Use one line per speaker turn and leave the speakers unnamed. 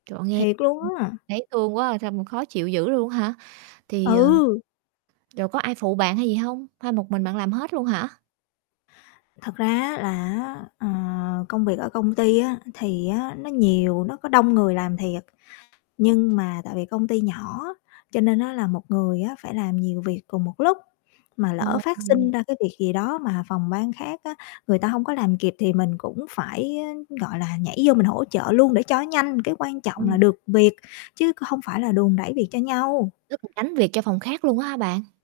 Trời ơi, nghe,
Thiệt
ưm,
luôn á.
thấy thương quá, sao mà khó chịu dữ luôn hả? Thì, ờ
Ừ.
rồi có ai phụ bạn hay gì hông? Hay một mình bạn làm hết luôn hả?
Thật ra á, là á, ờ, công việc ở công ty á, thì á, nó nhiều, nó có đông người làm thiệt. Nhưng mà tại vì công ty nhỏ, cho nên á, là một người á, phải làm nhiều việc cùng một lúc mà lỡ
Ồ.
phát sinh
[unintelligible]
ra cái việc gì đó mà phòng ban khác á, người ta hông có làm kịp thì mình cũng phải á, gọi là, nhảy vô mình hỗ trợ luôn để cho nhanh, cái quan trọng là
Ơi.
được việc chứ hông phải là đùn đẩy việc cho nhau.
Rốt cuộc gánh việc cho phòng khác luôn á hả bạn?